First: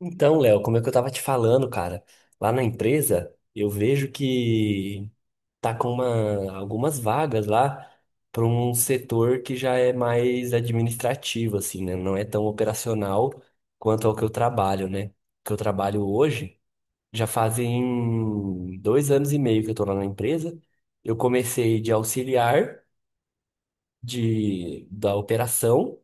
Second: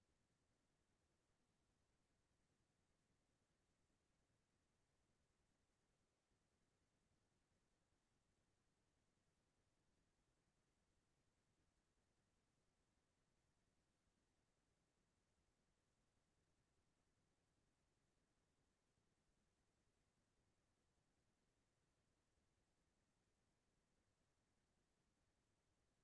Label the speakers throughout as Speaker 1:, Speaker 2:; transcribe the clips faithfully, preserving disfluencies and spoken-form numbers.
Speaker 1: Então, Léo, como é que eu tava te falando, cara? Lá na empresa, eu vejo que tá com uma, algumas vagas lá para um setor que já é mais administrativo, assim, né? Não é tão operacional quanto ao que eu trabalho, né? Que eu trabalho hoje, já fazem dois anos e meio que eu tô lá na empresa. Eu comecei de auxiliar de, da operação.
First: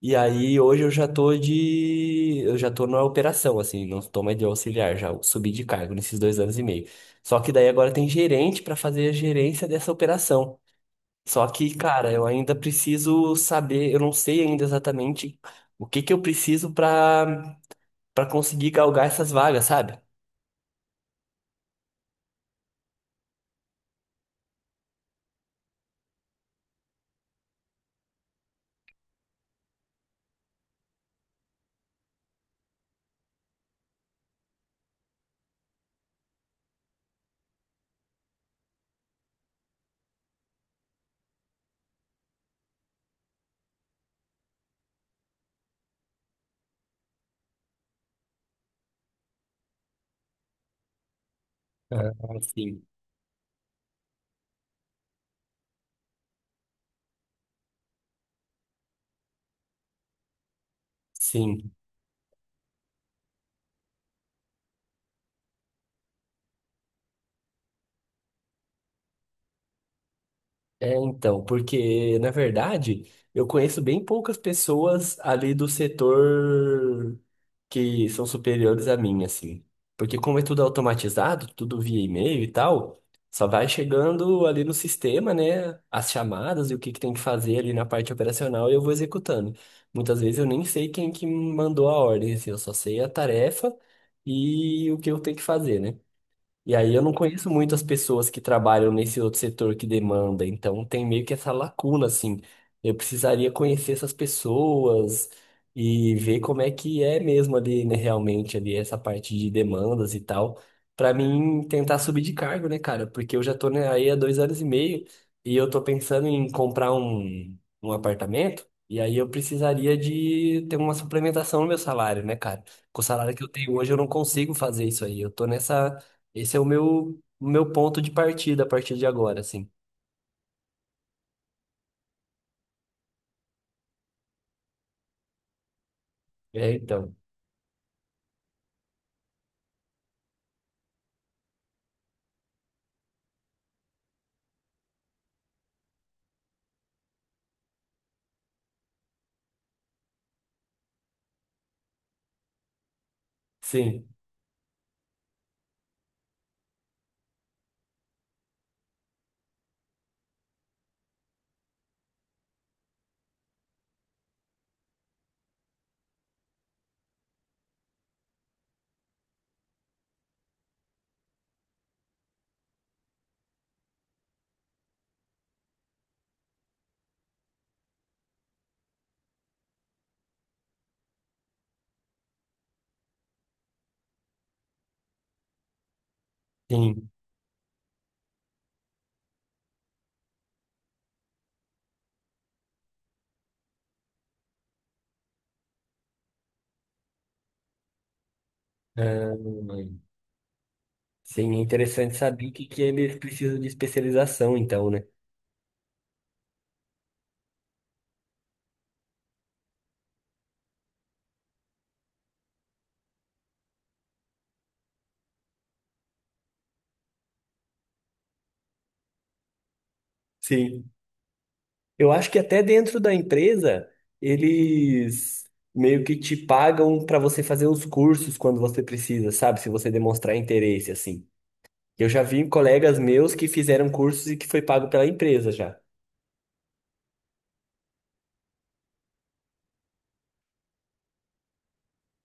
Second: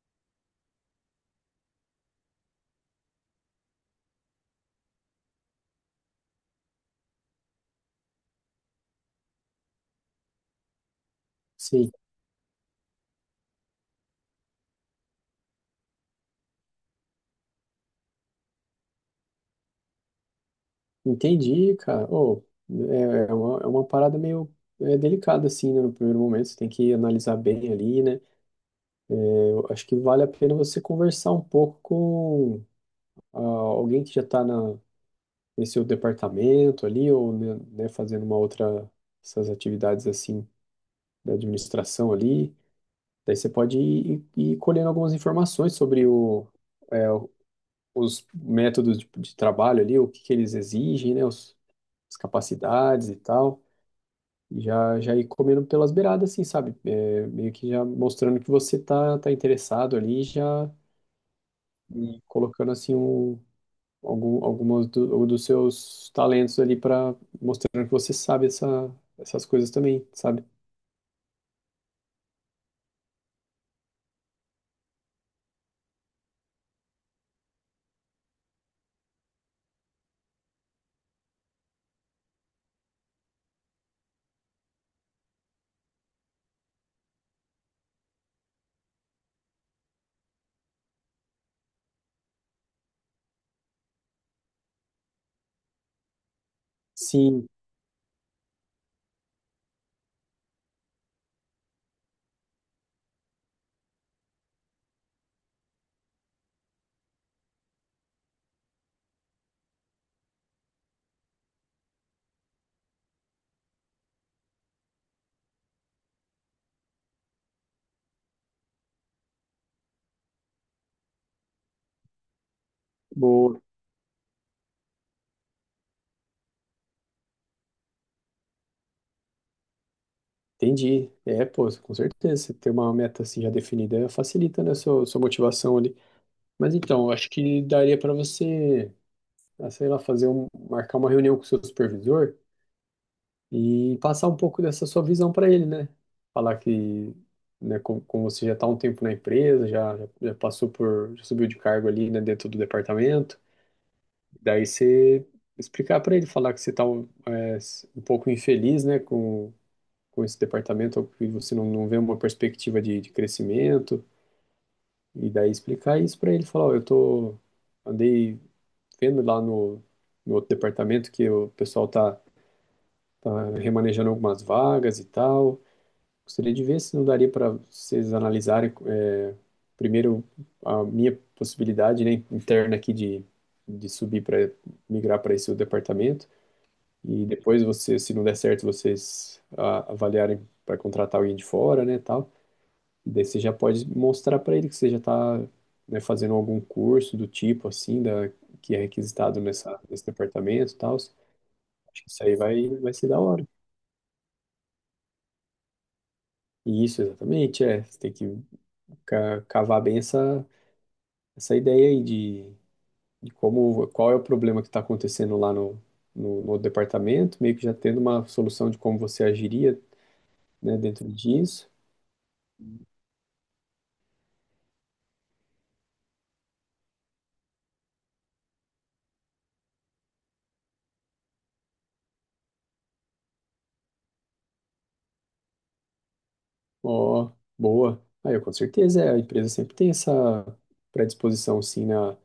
Speaker 1: E aí hoje eu já tô de. Eu já tô na operação, assim, não tô mais de auxiliar, já subi de cargo nesses dois anos e meio. Só que daí agora tem gerente pra fazer a gerência dessa operação. Só que,
Speaker 2: Sim,
Speaker 1: cara, eu ainda preciso saber, eu não sei ainda exatamente o que que eu preciso pra para conseguir galgar essas vagas, sabe?
Speaker 2: entendi, cara. Oh, é, é uma, é uma parada meio é, delicada, assim, né? No primeiro momento, você tem que analisar bem ali, né? Eu acho que vale a pena você conversar um pouco com ah, alguém que já está na, nesse seu departamento ali, ou né, né, fazendo uma outra, essas atividades, assim, da administração ali. Daí você pode ir, ir ir colhendo algumas informações sobre o, é, o- os métodos de, de trabalho ali, o que que eles exigem, né? Os, as
Speaker 1: É, sim.
Speaker 2: capacidades e tal. E já, já ir comendo pelas beiradas, assim, sabe? É, meio que já mostrando que você tá, tá interessado ali, já
Speaker 1: Sim.
Speaker 2: e colocando, assim, um, algum, algumas do- dos seus talentos ali para mostrando que você sabe essa, essas coisas também, sabe?
Speaker 1: É, então, porque, na verdade, eu conheço bem poucas pessoas ali do setor que são superiores a mim, assim. Porque como é tudo automatizado, tudo via e-mail e tal, só vai chegando ali no sistema, né, as chamadas e o que que tem que fazer ali na parte operacional e eu vou executando. Muitas vezes eu nem sei quem que mandou a ordem, assim, eu só sei a tarefa e o que eu tenho que fazer, né? E aí eu não
Speaker 2: Sim,
Speaker 1: conheço muitas pessoas que trabalham nesse outro setor que demanda, então tem meio que essa lacuna, assim. Eu precisaria conhecer essas pessoas e ver como é que é mesmo ali, né, realmente, ali, essa parte de demandas e tal, pra mim tentar subir de cargo, né, cara? Porque eu já tô, né, aí há dois anos e meio e eu tô pensando em comprar um, um apartamento, e aí eu precisaria de ter uma suplementação no meu salário, né, cara? Com o salário que eu
Speaker 2: boa,
Speaker 1: tenho hoje, eu não consigo fazer isso aí. Eu tô nessa esse é o meu, o meu ponto de partida a partir de agora, assim.
Speaker 2: entendi. É, pô, com certeza, você ter uma meta, assim, já definida facilita, né, sua, sua motivação ali.
Speaker 1: É,
Speaker 2: Mas então, eu
Speaker 1: então.
Speaker 2: acho que daria para você ah, sei lá, fazer um, marcar uma reunião com o seu supervisor e passar um pouco dessa sua visão para ele, né? Falar que, né, como, como você já está um tempo na empresa, já, já passou por, já subiu de cargo ali, né, dentro do departamento,
Speaker 1: Sim,
Speaker 2: daí você explicar para ele, falar que você está um, é, um pouco infeliz, né, com, com esse departamento, que você não, não vê uma perspectiva de, de crescimento, e daí explicar isso para ele, falar, ó, eu tô, andei vendo lá no, no outro departamento que o pessoal tá, tá remanejando algumas vagas e tal. Gostaria de ver se não daria para vocês analisarem é, primeiro a minha possibilidade, né, interna aqui de, de subir para migrar para esse departamento
Speaker 1: sim.
Speaker 2: e depois você, se não der certo, vocês ah, avaliarem para contratar alguém de fora, né, tal. E daí você já pode mostrar para ele que você já está, né, fazendo algum curso do tipo assim, da que é requisitado nessa
Speaker 1: Ahn,
Speaker 2: nesse departamento, tal. Acho
Speaker 1: sim, é
Speaker 2: que
Speaker 1: interessante
Speaker 2: isso aí
Speaker 1: saber que,
Speaker 2: vai
Speaker 1: que
Speaker 2: vai ser
Speaker 1: eles
Speaker 2: da hora.
Speaker 1: precisam de especialização, então, né?
Speaker 2: E isso, exatamente, é. Você tem que ca- cavar bem essa essa ideia aí de, de como, qual é o problema que está acontecendo lá no, no, no departamento, meio que já tendo uma solução de como você agiria, né,
Speaker 1: Sim.
Speaker 2: dentro disso.
Speaker 1: Eu acho que até dentro da empresa, eles meio que te pagam para você fazer os cursos quando você precisa, sabe? Se você demonstrar interesse, assim. Eu já vi colegas meus que fizeram cursos e que foi pago pela empresa já.
Speaker 2: Ó, boa. Aí, eu com certeza, é, a empresa sempre tem essa predisposição, sim, na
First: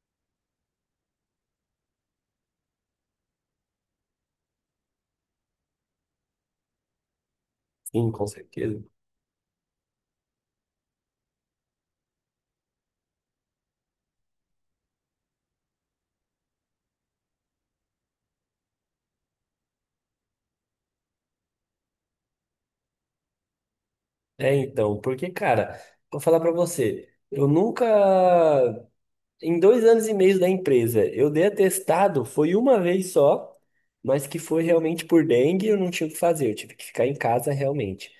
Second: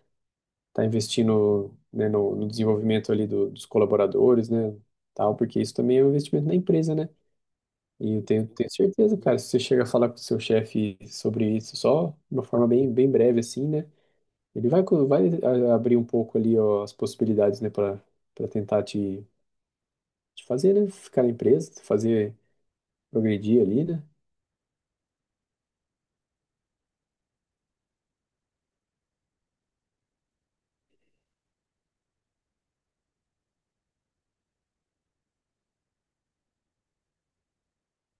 Speaker 2: tá investindo, né, no, no desenvolvimento ali do- dos colaboradores, né, tal, porque isso também é um investimento na empresa, né?
Speaker 1: Sim,
Speaker 2: E eu
Speaker 1: com
Speaker 2: tenho, tenho
Speaker 1: certeza.
Speaker 2: certeza, cara, se você chega a falar com o seu chefe sobre isso só de uma forma bem, bem breve, assim, né? Ele vai, co- vai a- abrir um pouco ali, ó, as possibilidades, né, para para tentar te, te fazer, né, ficar na empresa, te fazer progredir ali, né?
Speaker 1: É, então, porque, cara, vou falar pra você, eu nunca em dois anos e meio da empresa, eu dei atestado, foi uma vez só, mas que foi realmente por dengue, eu não tinha o que fazer, eu tive que ficar em casa realmente.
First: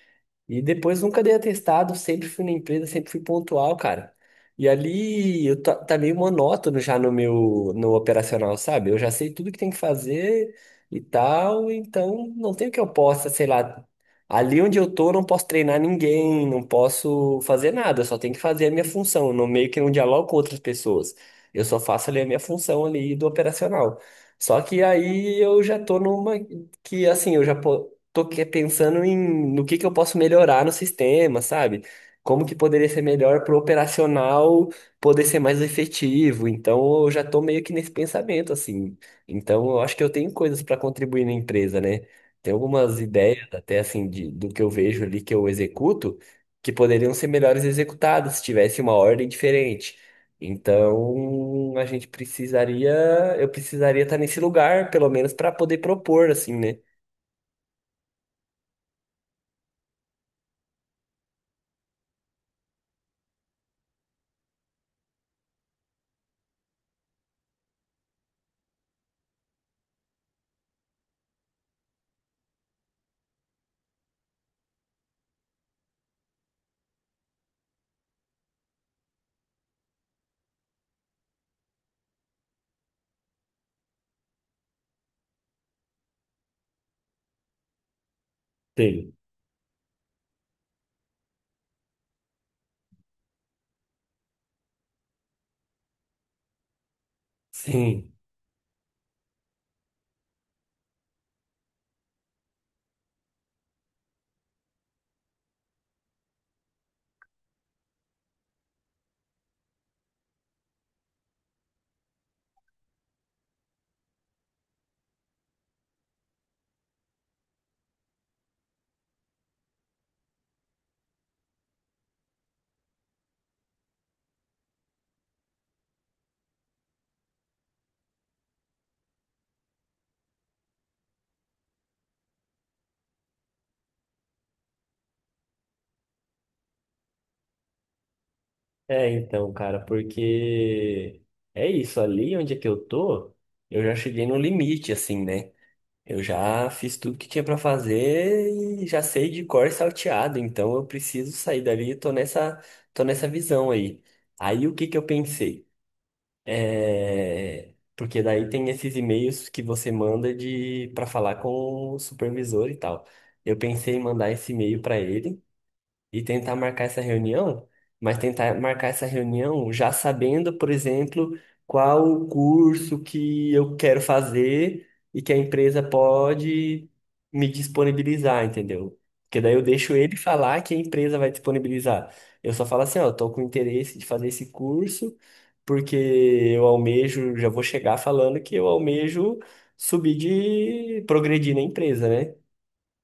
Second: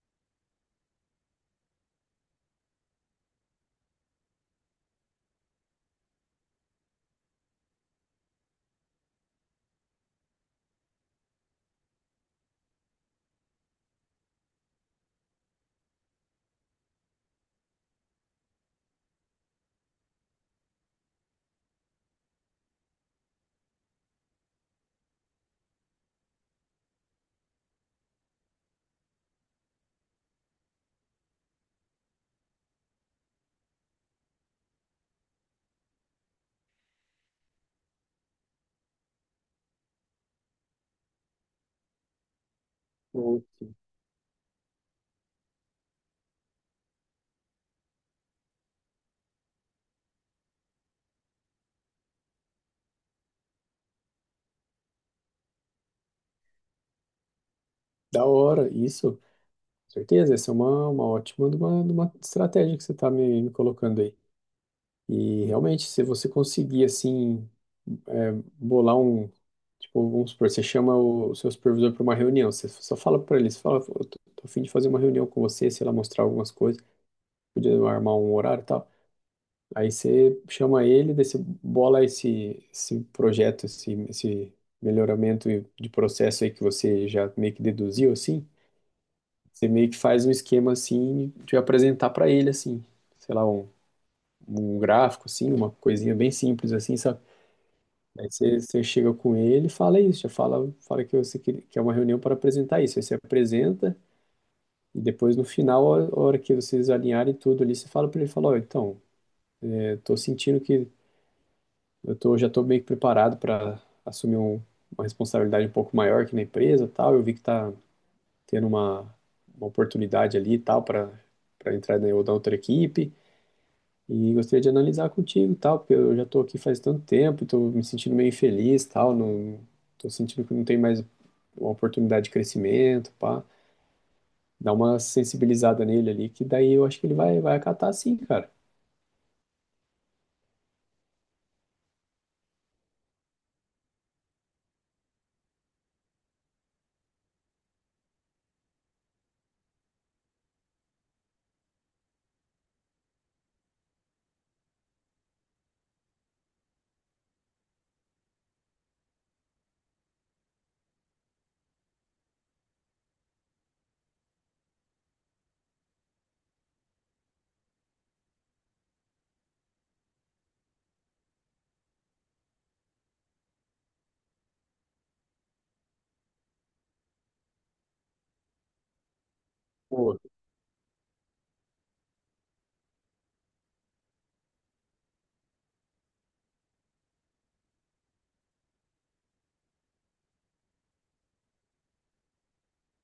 Speaker 1: E depois nunca dei atestado, sempre fui na empresa, sempre fui pontual, cara. E ali eu tá, tá meio monótono já no meu no operacional, sabe? Eu já sei tudo que tem que fazer e tal, então não tem o que eu possa, sei lá, ali onde eu tô, eu não posso treinar ninguém, não posso fazer nada, eu só tenho que fazer a minha função, eu não meio que não dialogo com outras pessoas. Eu só faço ali a minha função ali do operacional. Só que aí eu já tô numa que assim, eu já po- tô que- pensando em no que que eu posso melhorar no sistema, sabe? Como que poderia ser melhor pro operacional poder ser mais efetivo. Então eu já tô meio que nesse pensamento assim. Então eu acho que eu tenho coisas para contribuir na empresa, né? Tem algumas
Speaker 2: Pô,
Speaker 1: ideias até assim de, do que eu vejo ali que eu executo que poderiam ser melhores executadas se tivesse uma ordem diferente. Então, a gente precisaria, eu precisaria estar nesse lugar, pelo menos para poder propor, assim, né?
Speaker 2: da hora, isso, com certeza, essa é uma, uma ótima de uma, de uma estratégia que você está me, me colocando aí. E realmente, se você conseguir, assim, é, bolar um, tipo, vamos supor, você chama o seu supervisor para uma reunião, você só fala para ele, você fala, "Pô, eu tô, tô a fim de fazer uma reunião com você, sei lá, mostrar algumas coisas, podia armar um horário e tal." Aí você chama ele, daí você bola esse, esse projeto, esse, esse melhoramento de processo aí que você já meio que deduziu, assim.
Speaker 1: Sim.
Speaker 2: Você meio que faz um esquema, assim, de apresentar para ele, assim. Sei lá, um, um gráfico, assim, uma coisinha bem simples, assim, sabe?
Speaker 1: Sim.
Speaker 2: Aí você, você chega com ele e fala isso, já fala, fala que você quer, que é uma reunião para apresentar isso. Aí você apresenta e depois, no final, a a hora que vocês alinharem tudo ali, você fala para ele, fala, ó, então, eu tô sentindo que eu tô, já estou meio que preparado para assumir um- uma responsabilidade um pouco maior aqui na empresa, e tal. Eu vi que está tendo uma, uma oportunidade ali, e tal, para para entrar na ou na outra equipe. E gostaria de analisar contigo, e tal, porque eu já estou aqui faz tanto tempo, estou me sentindo meio infeliz, e tal. Não, estou sentindo que não tem mais uma oportunidade de crescimento, pá. Dá uma sensibilizada nele ali, que daí eu acho que ele vai, vai acatar sim, cara.
Speaker 1: É, então, cara, porque é isso, ali onde é que eu tô, eu já cheguei no limite, assim, né? Eu já fiz tudo que tinha pra fazer e já sei de cor e salteado, então eu preciso sair dali, eu tô nessa, tô nessa visão aí. Aí o que que eu pensei? É, porque daí tem esses e-mails que você manda de para falar com o supervisor e tal. Eu pensei em mandar esse e-mail para ele e tentar marcar essa reunião, mas tentar marcar essa reunião já sabendo, por exemplo, qual o curso que eu quero fazer e que a empresa pode me disponibilizar, entendeu? Porque daí eu deixo ele
Speaker 2: Pô,
Speaker 1: falar que a empresa vai disponibilizar. Eu só falo assim, ó, eu tô com interesse de fazer esse curso, porque eu almejo, já vou chegar falando que eu almejo subir de progredir na empresa, né?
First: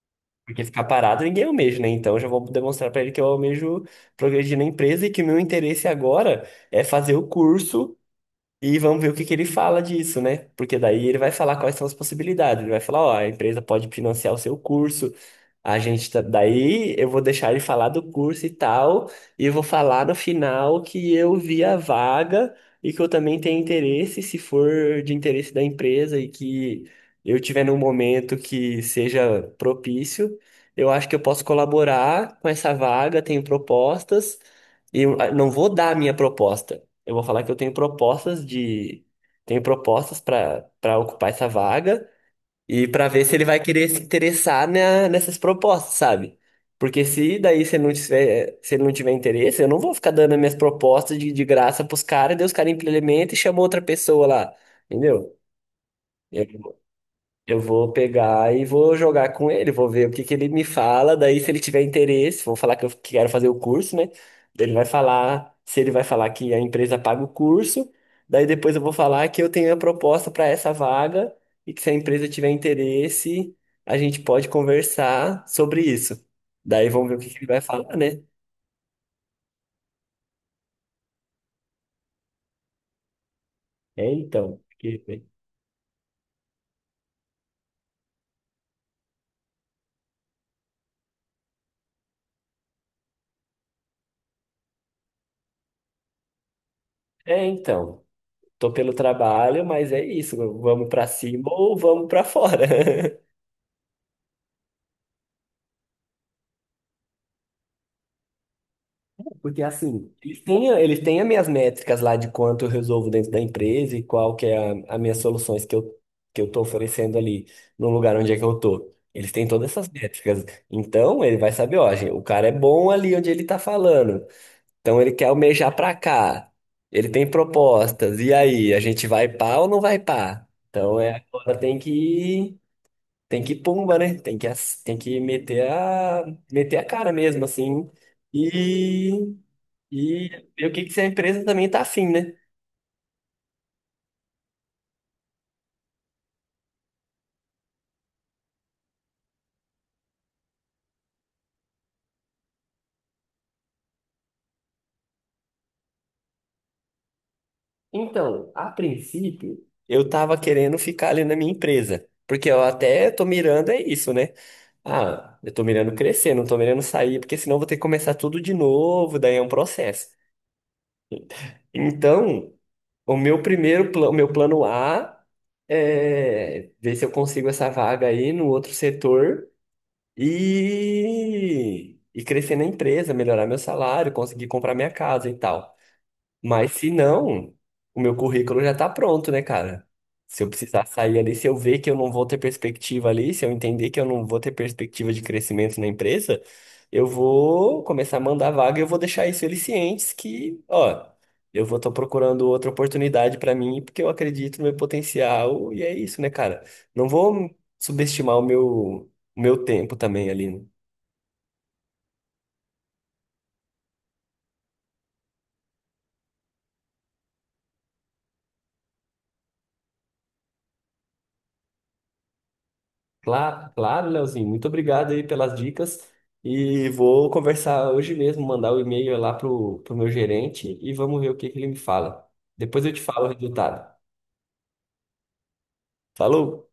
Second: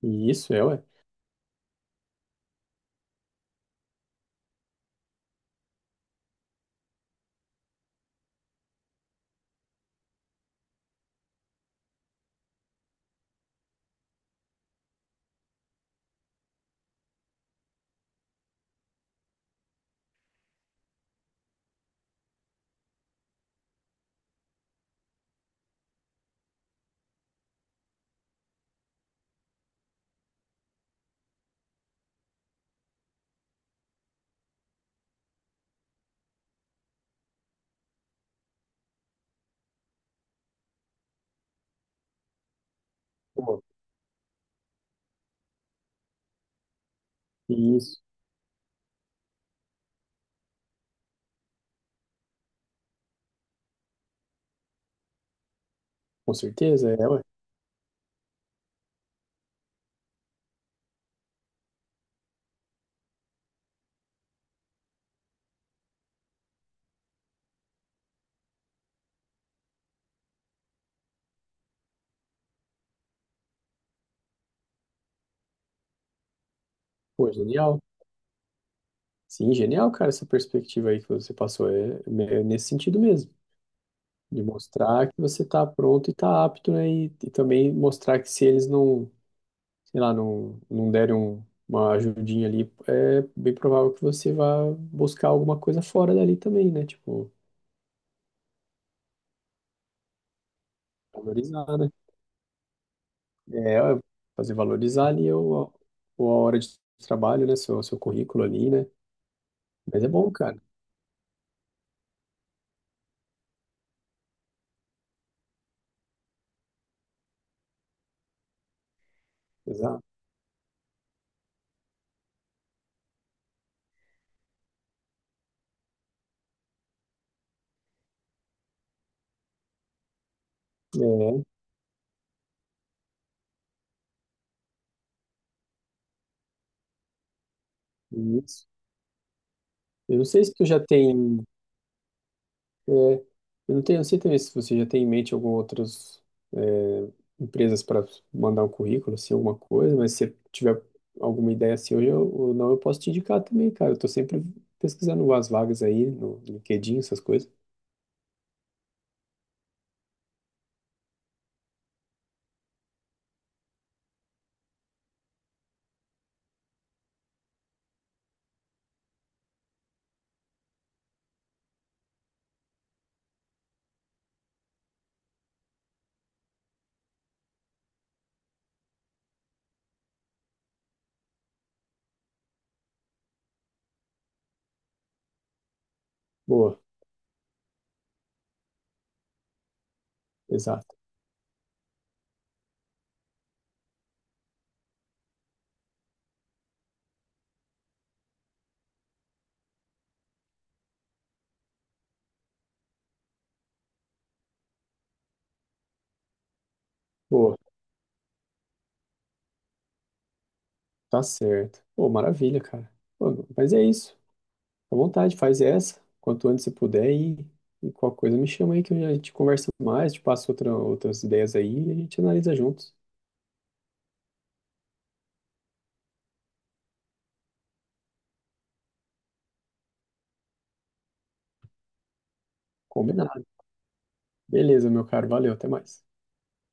Speaker 2: e isso é,
Speaker 1: Porque
Speaker 2: ué.
Speaker 1: ficar parado ninguém almeja, né? Então eu já vou demonstrar para ele que eu almejo progredir na empresa e que o meu interesse agora é fazer o curso e vamos ver o que que ele fala disso, né? Porque daí ele vai falar quais são as possibilidades. Ele vai falar, ó, a empresa pode financiar o seu curso, a gente tá... daí eu vou deixar ele falar do curso e tal, e eu vou falar no final que eu vi a vaga e que eu também tenho interesse, se for de interesse da empresa e que eu tiver num momento que seja propício, eu acho que eu posso colaborar com essa vaga, tenho propostas. E eu ah, não vou dar a minha proposta. Eu vou falar que eu tenho propostas de. Tenho propostas para para ocupar essa vaga e para ver se ele vai
Speaker 2: Pô,
Speaker 1: querer se interessar na, nessas propostas, sabe? Porque se daí se
Speaker 2: e
Speaker 1: ele não
Speaker 2: isso,
Speaker 1: tiver, se ele não tiver interesse, eu não vou ficar dando as minhas propostas de, de graça pros caras, daí os caras implementam e chamam outra pessoa lá, entendeu?
Speaker 2: com certeza é, ué.
Speaker 1: Eu vou pegar e vou jogar com ele, vou ver o que que ele me fala. Daí, se ele tiver interesse, vou falar que eu quero fazer o curso, né? Ele vai falar, se ele vai falar que a empresa paga o curso, daí depois eu vou falar que eu tenho a proposta para essa vaga e que se a empresa tiver interesse, a gente pode conversar sobre isso. Daí vamos ver o que
Speaker 2: Pô,
Speaker 1: que ele vai
Speaker 2: genial.
Speaker 1: falar, né?
Speaker 2: Sim, genial, cara, essa perspectiva aí que você passou. É, é nesse sentido mesmo,
Speaker 1: É
Speaker 2: de
Speaker 1: então,
Speaker 2: mostrar que
Speaker 1: porque-
Speaker 2: você está pronto e está apto, né? E, e também mostrar que se eles não, sei lá, não, não derem um- uma ajudinha ali, é bem provável que você vá buscar alguma coisa fora dali também, né? Tipo,
Speaker 1: é então, tô pelo trabalho, mas é isso, vamos para cima
Speaker 2: valorizar,
Speaker 1: ou
Speaker 2: né?
Speaker 1: vamos para fora.
Speaker 2: É, fazer valorizar ali o, o- a hora de trabalho, né? Seu, seu currículo ali, né?
Speaker 1: Porque
Speaker 2: Mas é
Speaker 1: assim,
Speaker 2: bom,
Speaker 1: eles
Speaker 2: cara.
Speaker 1: têm, eles têm as minhas métricas lá de quanto eu resolvo dentro da empresa e qual que é a, as minhas soluções que eu, que eu tô oferecendo ali no lugar onde é que eu tô. Eles têm todas essas
Speaker 2: Exato.
Speaker 1: métricas. Então, ele vai saber, ó, gente, o cara é bom ali onde ele tá falando. Então, ele quer almejar pra cá. Ele tem propostas. E aí, a gente vai pá ou não vai pá? Então, é,
Speaker 2: É,
Speaker 1: agora tem que, tem que pumba, né? Tem que, ass- tem que meter a, meter a cara mesmo, assim.
Speaker 2: isso.
Speaker 1: E
Speaker 2: Eu não
Speaker 1: e
Speaker 2: sei se tu
Speaker 1: ver o
Speaker 2: já
Speaker 1: que que se a
Speaker 2: tem.
Speaker 1: empresa também tá afim, né?
Speaker 2: É, eu não tenho, não sei também se você já tem em mente algumas outras é, empresas para mandar um currículo, assim, alguma coisa, mas se você tiver alguma ideia assim hoje eu- ou não, eu posso te indicar também, cara. Eu tô sempre pesquisando umas vagas aí no LinkedIn, essas coisas.
Speaker 1: Então, a princípio, eu tava querendo ficar ali na minha empresa. Porque eu até tô mirando é isso, né? Ah, eu tô mirando crescer, não tô mirando sair, porque senão eu vou ter que começar tudo de novo, daí é um processo. Então, o meu primeiro plano, o meu plano A é ver se eu consigo essa vaga aí no outro setor e, e crescer na empresa, melhorar meu salário, conseguir comprar minha casa e tal. Mas
Speaker 2: Boa,
Speaker 1: se não, o meu currículo já tá pronto, né, cara? Se eu precisar
Speaker 2: exato.
Speaker 1: sair ali, se eu ver que eu não vou ter perspectiva ali, se eu entender que eu não vou ter perspectiva de crescimento na empresa, eu vou começar a mandar vaga e eu vou deixar isso eles cientes que, ó, eu vou estar procurando outra oportunidade pra mim porque eu acredito no meu potencial e é isso, né, cara? Não vou
Speaker 2: Boa,
Speaker 1: subestimar o meu, o meu tempo também ali, né?
Speaker 2: tá certo. Pô, maravilha, cara. Pô, mas é isso. À vontade, faz essa, quanto antes você puder e, e qualquer coisa me chama aí que a gente conversa mais, te passo outra, outras ideias aí e a gente analisa juntos.
Speaker 1: Claro, claro, Leozinho. Muito obrigado aí pelas dicas. E vou conversar hoje mesmo, mandar o e-mail lá pro, pro meu gerente e vamos ver o que que ele me fala. Depois eu te falo o
Speaker 2: Combinado.
Speaker 1: resultado.
Speaker 2: Beleza, meu caro. Valeu, até mais.
Speaker 1: Falou!